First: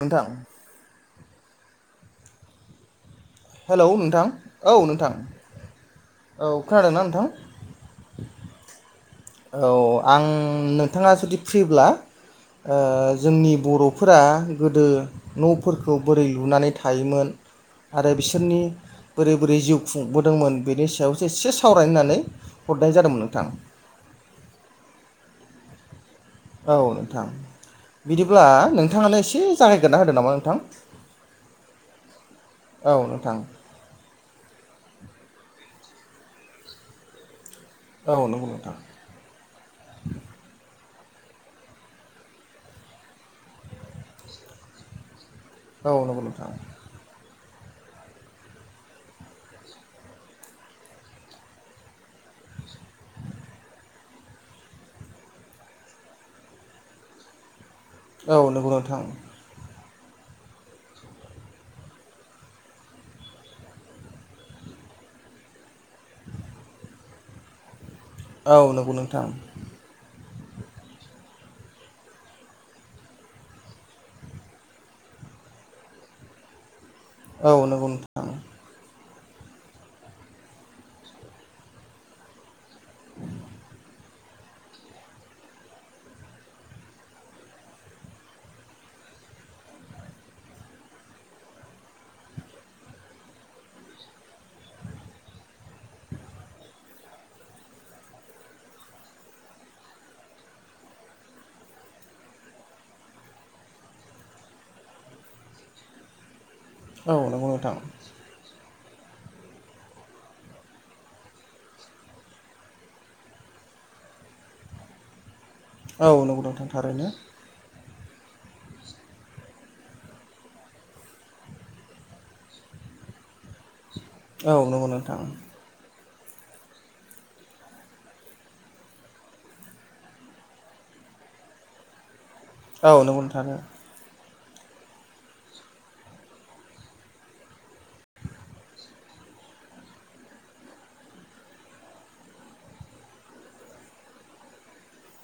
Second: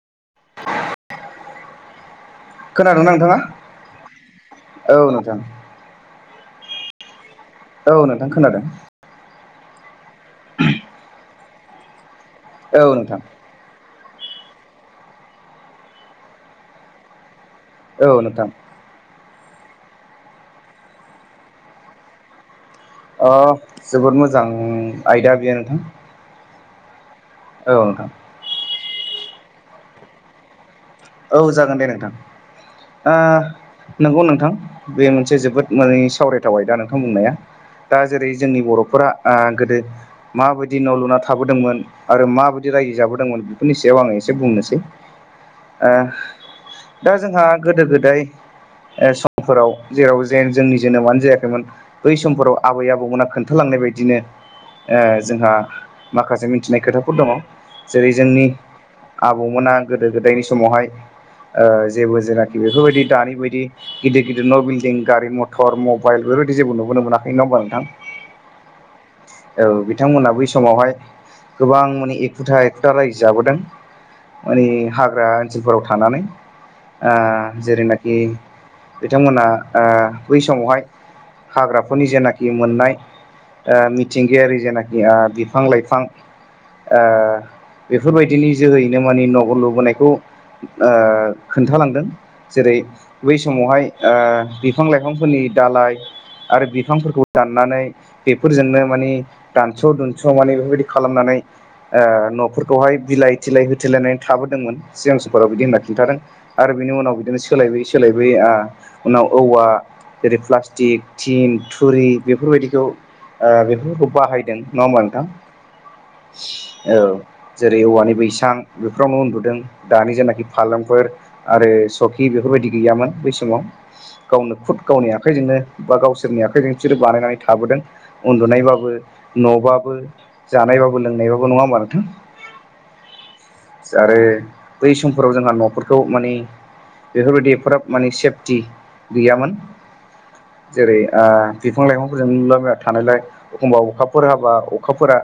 नोंथां खोनादोंना नोंथाङा हेल' नोंथां औ नोंथां औ खोनादोंना नोंथां? औ नोंथां खोनादों। औ आं नोंथाङा जुदि फ्रिब्ला ओ औ नोंथां जोंनि बर' न'फोरा गोदो न'फोरखौ बोरै लुनानै थायोमोन औ आरो नोंथां बिसोरनि बोरै बोरै जिउ खुंबोदोंमोन बेनि सायावसो एसे सावरायनानै अ जोबोद मोजां आयदा बेयो नोंथां औ नोंथां औ नोंथां बिदिब्ला नोंथाङानो एसे जागायगोरना होदो नामा नोंथां? औ जागोन दे नोंथां औ ओ नोंथां नंगौ नोंथां बे मोनसे जोबोद माने सावरायथाव आदा नोंथां बुंनाया दा औ जेरै नंगौ जोंनि नोंथां बर'फोरा ओ गोदो माबायदि दि न' लुना थाबोदोंमोन आरो माबायदि रायजो जाबोदोंमोन बेफोरनि सायाव आं एसे बुंनोसै औ ओ नंगौ नोंथां दा जोंहा गोदो गोदाय समफोराव जेराव जे जोंनि जोनोमानो जायाखैमोन बै समफोराव आबै आबौमोना खोन्थालां नायबायदिनो ओ जोंहा माखासे मिथिनाय खोथाफोर दङ जेरै औ जोंनि नंगौ नोंथां आबौमोना गोदो गोदायनि समावहाय ओ जेबो जेनाखि बेफोरबायदि दानि बायदि गिदिर गिदिर न बिल्डिं गारि मथर मबाइल बेफोरबायदि जेबो नुबोनो मोनाखै नङा होनबा नोंथां औ नंगौ नोंथां औ बिथांमोना बै समावहाय गोबां माने एखुथा एखुथा रायजो जाबोदों माने हाग्रा ओनसोलफोराव थानानै ओ औ नंगौ जेरैनाखि नोंथां बिथांमोना ओ बै समावहाय हाग्राफोरनि जेनाखि मोननाय ओ मिथिंगायारि जेनाखि ओ बिफां लाइफां ओ बेफोरबायदिनि जोहैनो माने नबो लुबोनायखौ ओ खोन्थालांदों जेरै बै समावहाय ओ बिफां लाइफांफोर नि दालाय आरो बिफांफोरखौ दाननानै बेफोरजोंनो माने दानस' दुनस' माने बेफोरबायदि खालामनानै ओ न'फोरखौहाय बिलाइ थिलाय होथेलायनानै थाबोदोंमोन। सिगां समफोराव बिदि होनना खिन्थादों आरो बिनि औ उनाव बिदिनो नंगौ नोंथां सोलायबोयै सोलायबोयै आ उनाव औवा, जेरै, प्लास्टिक, थिन, थुरि बेफोरबायदिखौ ओ बेफोरखौ बाहायदों नङा होमबा नोंथां? औ नंगौ नोंथां औ थारैनो जेरै औवानि बैसां बेफोरावनो उन्दुदों दानि जेनाखि फालेंफोर आरो सौखि बेफोरबायदि गैयामोन बै समाव। औ गावनो खुद नंगौ गावनि नोंथां आखाइजोंनो बा गावसोर सोरनि आखाइजों बिसोरो बानायनानै थाबोदों उन्दुनायबाबो न'बाबो जानायबाबो लोंनाय बाबो नङा होनबा नोंथां? औ नोंगौ नोंथा। आरो बै समफोराव जोंहा न'फोरखौ माने बेफोरबायदि एफाग्राब माने सेफटि गैयामोन। जेरै ओ बिफां लाइफांफोरजों लुला बायना थानायलाय एखमबा अखाफोर हाबा अखाफोरा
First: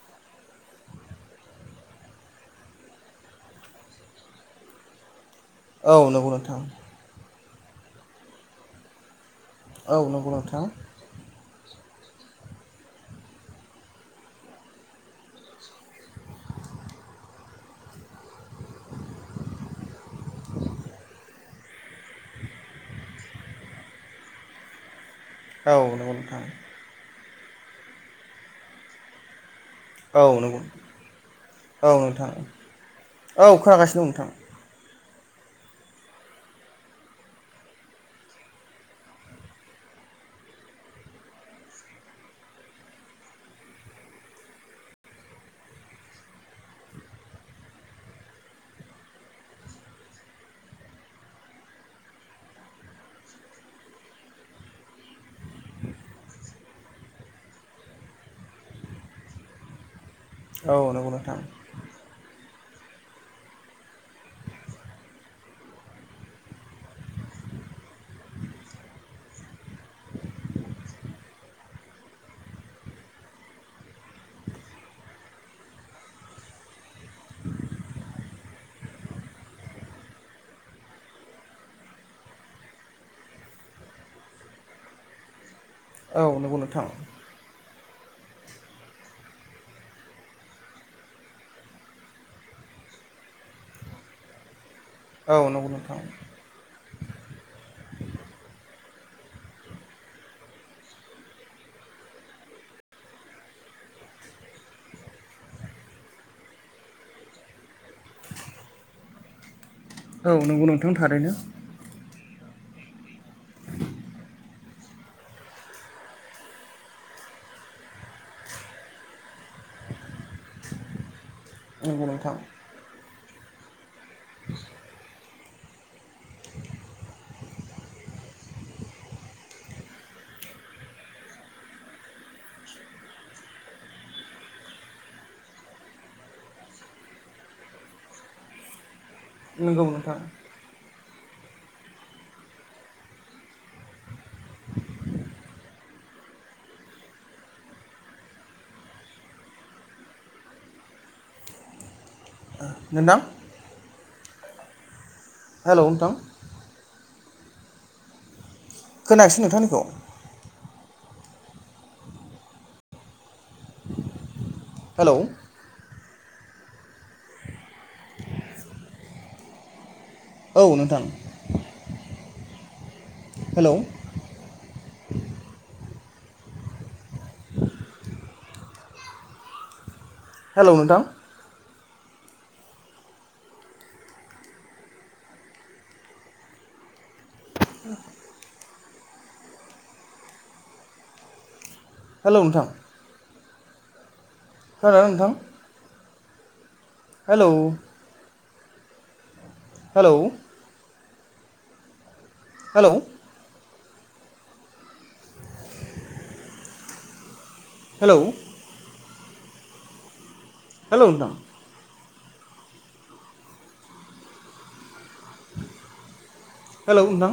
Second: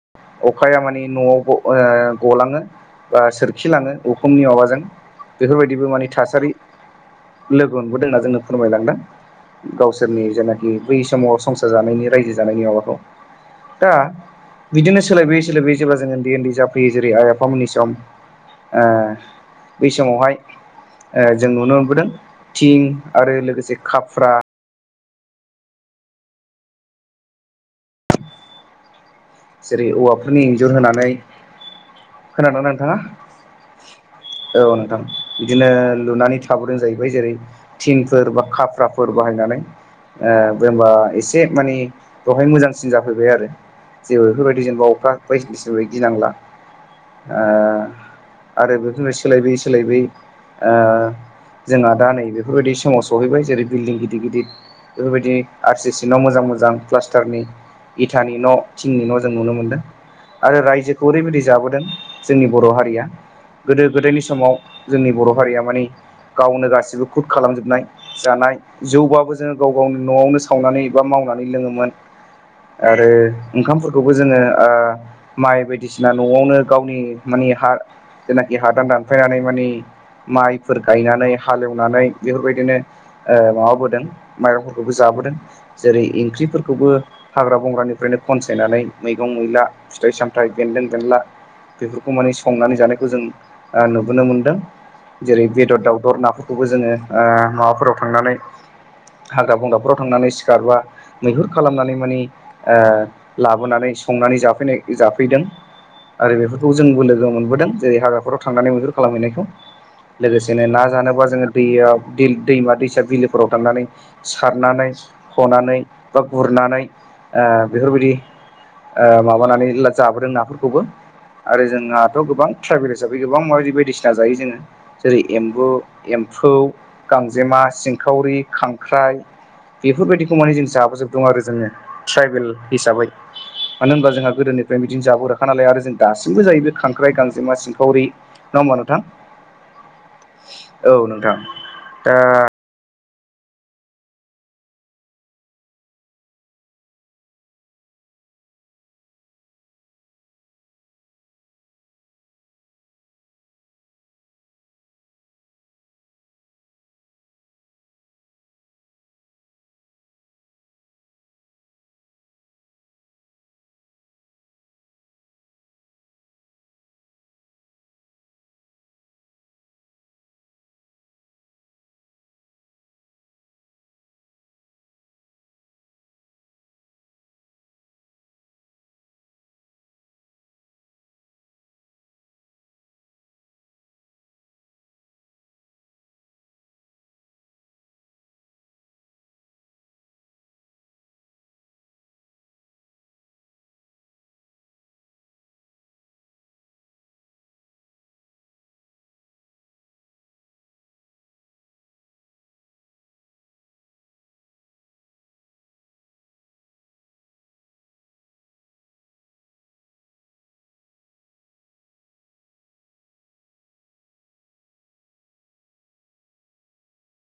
अखाया मानि न'आवबो ओ गलाङो बा सोरखिलाङो। उखुमनि माबाजों बेफोरबायदिबो औ मानि नंगौ थासारि नोंथां लोगो मोनबोदों होनना जोङो फोरमायलांदों औ गावसोरनि नंगौ नोंथां जेनाखि बै समाव संसार जानायनि रायजो जानायनि माबाखौ दा बिदिनो सोलायबोयै सोलायबोयै जेब्ला जों ओन्दै ओन्दै जाफैयो जेरै आइ आफामोननि सम ओ बै समावहाय ओ जों नुनो मोनबोदों थिं आरो लोगोसे खाफ्रा औ नंगौ नोंथां। जेरै औ औवाफोरनि नंगौ इन्जुर होनानै औ नोंथां खोनादों ना नोंथाङा? औ खोनागासिनो दं औ नोंथां। बिदिनो लुनानै थाबोदों जाहैबाय जेरै थिंफोर बा खाफ्राफोर बाहायनानै। ओ बे होमबा एसे माने बेहाय मोजांसिन जाफैबाय आरो ‌ जेबो बेफोरबायदि जेनबा अखा बायदिसिनानिफ्राय गिनांला ओ आरो बेफोरनो सोलायबोयै सोलायबोयै ओ जोंहा दा नै बेफोरबायदि समाव सहैबाय जेरै बिल्डिं गिदिर गिदिर बेफोरबायदि आरसि सि न' मोजां मोजां प्लास्टारनि इथानि न' थिंनि न' जों नुनो मोनदों आरो रायजोखौ नोंथां ओरैबायदि जाबोदों जोंनि बर हारिया गोदो गोदायनि समाव जोंनि बर' हारिया मानि गावनो गासिबो खुद खालामजोबनाय जानाय जौबाबो जोङो गाव गावनि न'आवनो सावनानै एबा माव नानै लोङोमोन आरो ओंखामफोरखौबो जोङो ओ माइ बायदिसिना न'आवनो गावनि मानि हा जेनाखि हादान दानफायनानै मानि माइफोर गायनानै हालेवनानै बेफोरबायदिनो ओ माबाबोदों माइरंफोरखौबो जाबो बोदों जेरै औ नंगौ नोंथां इंख्रिफोरखौबो हाग्रा बंग्रानि खनसायनानै मैगं मैला फिथाइ सामथायाइ बेन्दों बेनला बेफोरखौ माने संनानै जानायखौ जों ओ नुबोनो मोनदों। औ नंगौ नोंथां औ जेरै नंगौ बेदर नोंथां दाउदर नाफोरखौबो जोङो ओ माबाफोराव थांनानै हाग्रा बंग्राफोराव थांनानै सिखार बा मैहुर खालामनानै मानि ओ लाबोनानै संनानै जाफैनाय जाफैदों। आरो बेफोरखौ जोंबो लोगो मोनबोदों जेरै हाग्राफोराव थांनानै मैहुर खालामहैनायखौ। औ लोगोसेनो नंगौ ना नोंथां जानोबा थारैनो जोङो दैयाव दै दैमा दैसा बिलोफोराव थांनानै सारनानै हनानै बा गुरनानै ओ बेफोरबायदि ओ माबानानै जाबोदों नाफोरखौबो आरो नंगौ जोंहाथ' नोंथां गोबां ट्राइबेल हिसाबै गोबां माबायदि बायदिसिना जायो जोङो जेरै एम्बु एम्फौ गांजेमा सिं सिंखावरि खांख्राइ बेफोरबायदिखौ माने जों जाबोजोबदों आरो जोङो ट्राइबेल हिसाबै [inaudible] मानो होनबा जोंहा गोदोनिफ्राय बिदिनो जाबो ग्राखा नालाय आरो जों दासिमबो जायो बे खांख्राइ गांजेमा सिंखावि नङा होम नोंथां नोंगौ नोंथां औ नोंथां दा नोंथां हेलौ नोंथां खोनायाखसै नोंथांनिखौ हेलौ औ नोंथां हेलौ हेलौ नोंथां हेलौ नोंथां खोनादोंना नोंथां hello hello hello hello hello नोंथां हेलौ नोंथां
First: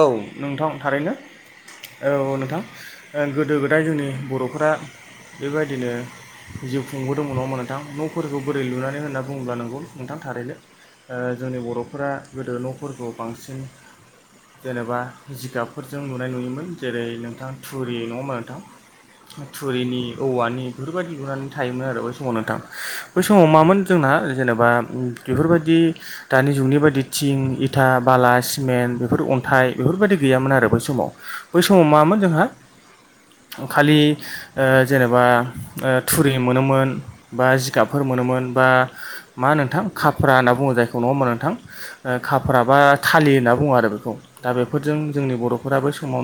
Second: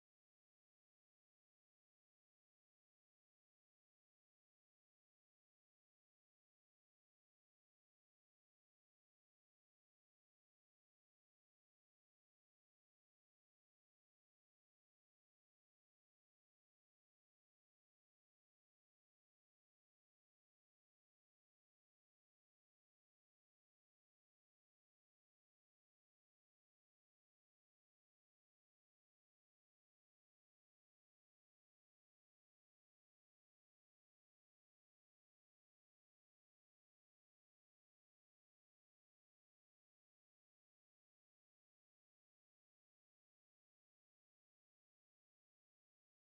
औ नोंथां थारैनो औ नोंथां ओ गोदो गोदाय जोंनि बर'फोरा बेबायदिनो जिउ खुंबोदोंमोन नडा होनबा नोंथां न'फोरखौ बोरै लुनानै होनना बुंङोबा नंगौ नोंथां थारैनो ओ जोंनि बर'फोरा गोदो न'फोरखौ बांसिन जेनेबा जिगाबफोरजों लुनाय नुयोमोन जेरै नोंथां थुरि नडा होनमा नोंथां थुरिनि औवानि बेफोरबायदि लुनानै थायोमोन आरो बै समाव नोंथां बै समाव मामोन जों जेनेबा बेफोरबायदि दानि जुगनि बायदि थिं इथा बाला सिमेन्ट बेफोर अन्थाइ बेफोरबायदि गैयामोन आरो बै समाव बै समाव मामोन जोंहा खालि ओ जेनेबा ओ थुरि मोनोमोन बा जिगाबफोर मोन मोनोमोन बा मा नोंथां खाफ्रा होनना बुङो जायखौ नडा होनबा नोंथां खाफ्रा बा फालि होनना बुङो आरो बेखौ दा बेफोरजों जोंनि बर'फोरा बै समावनो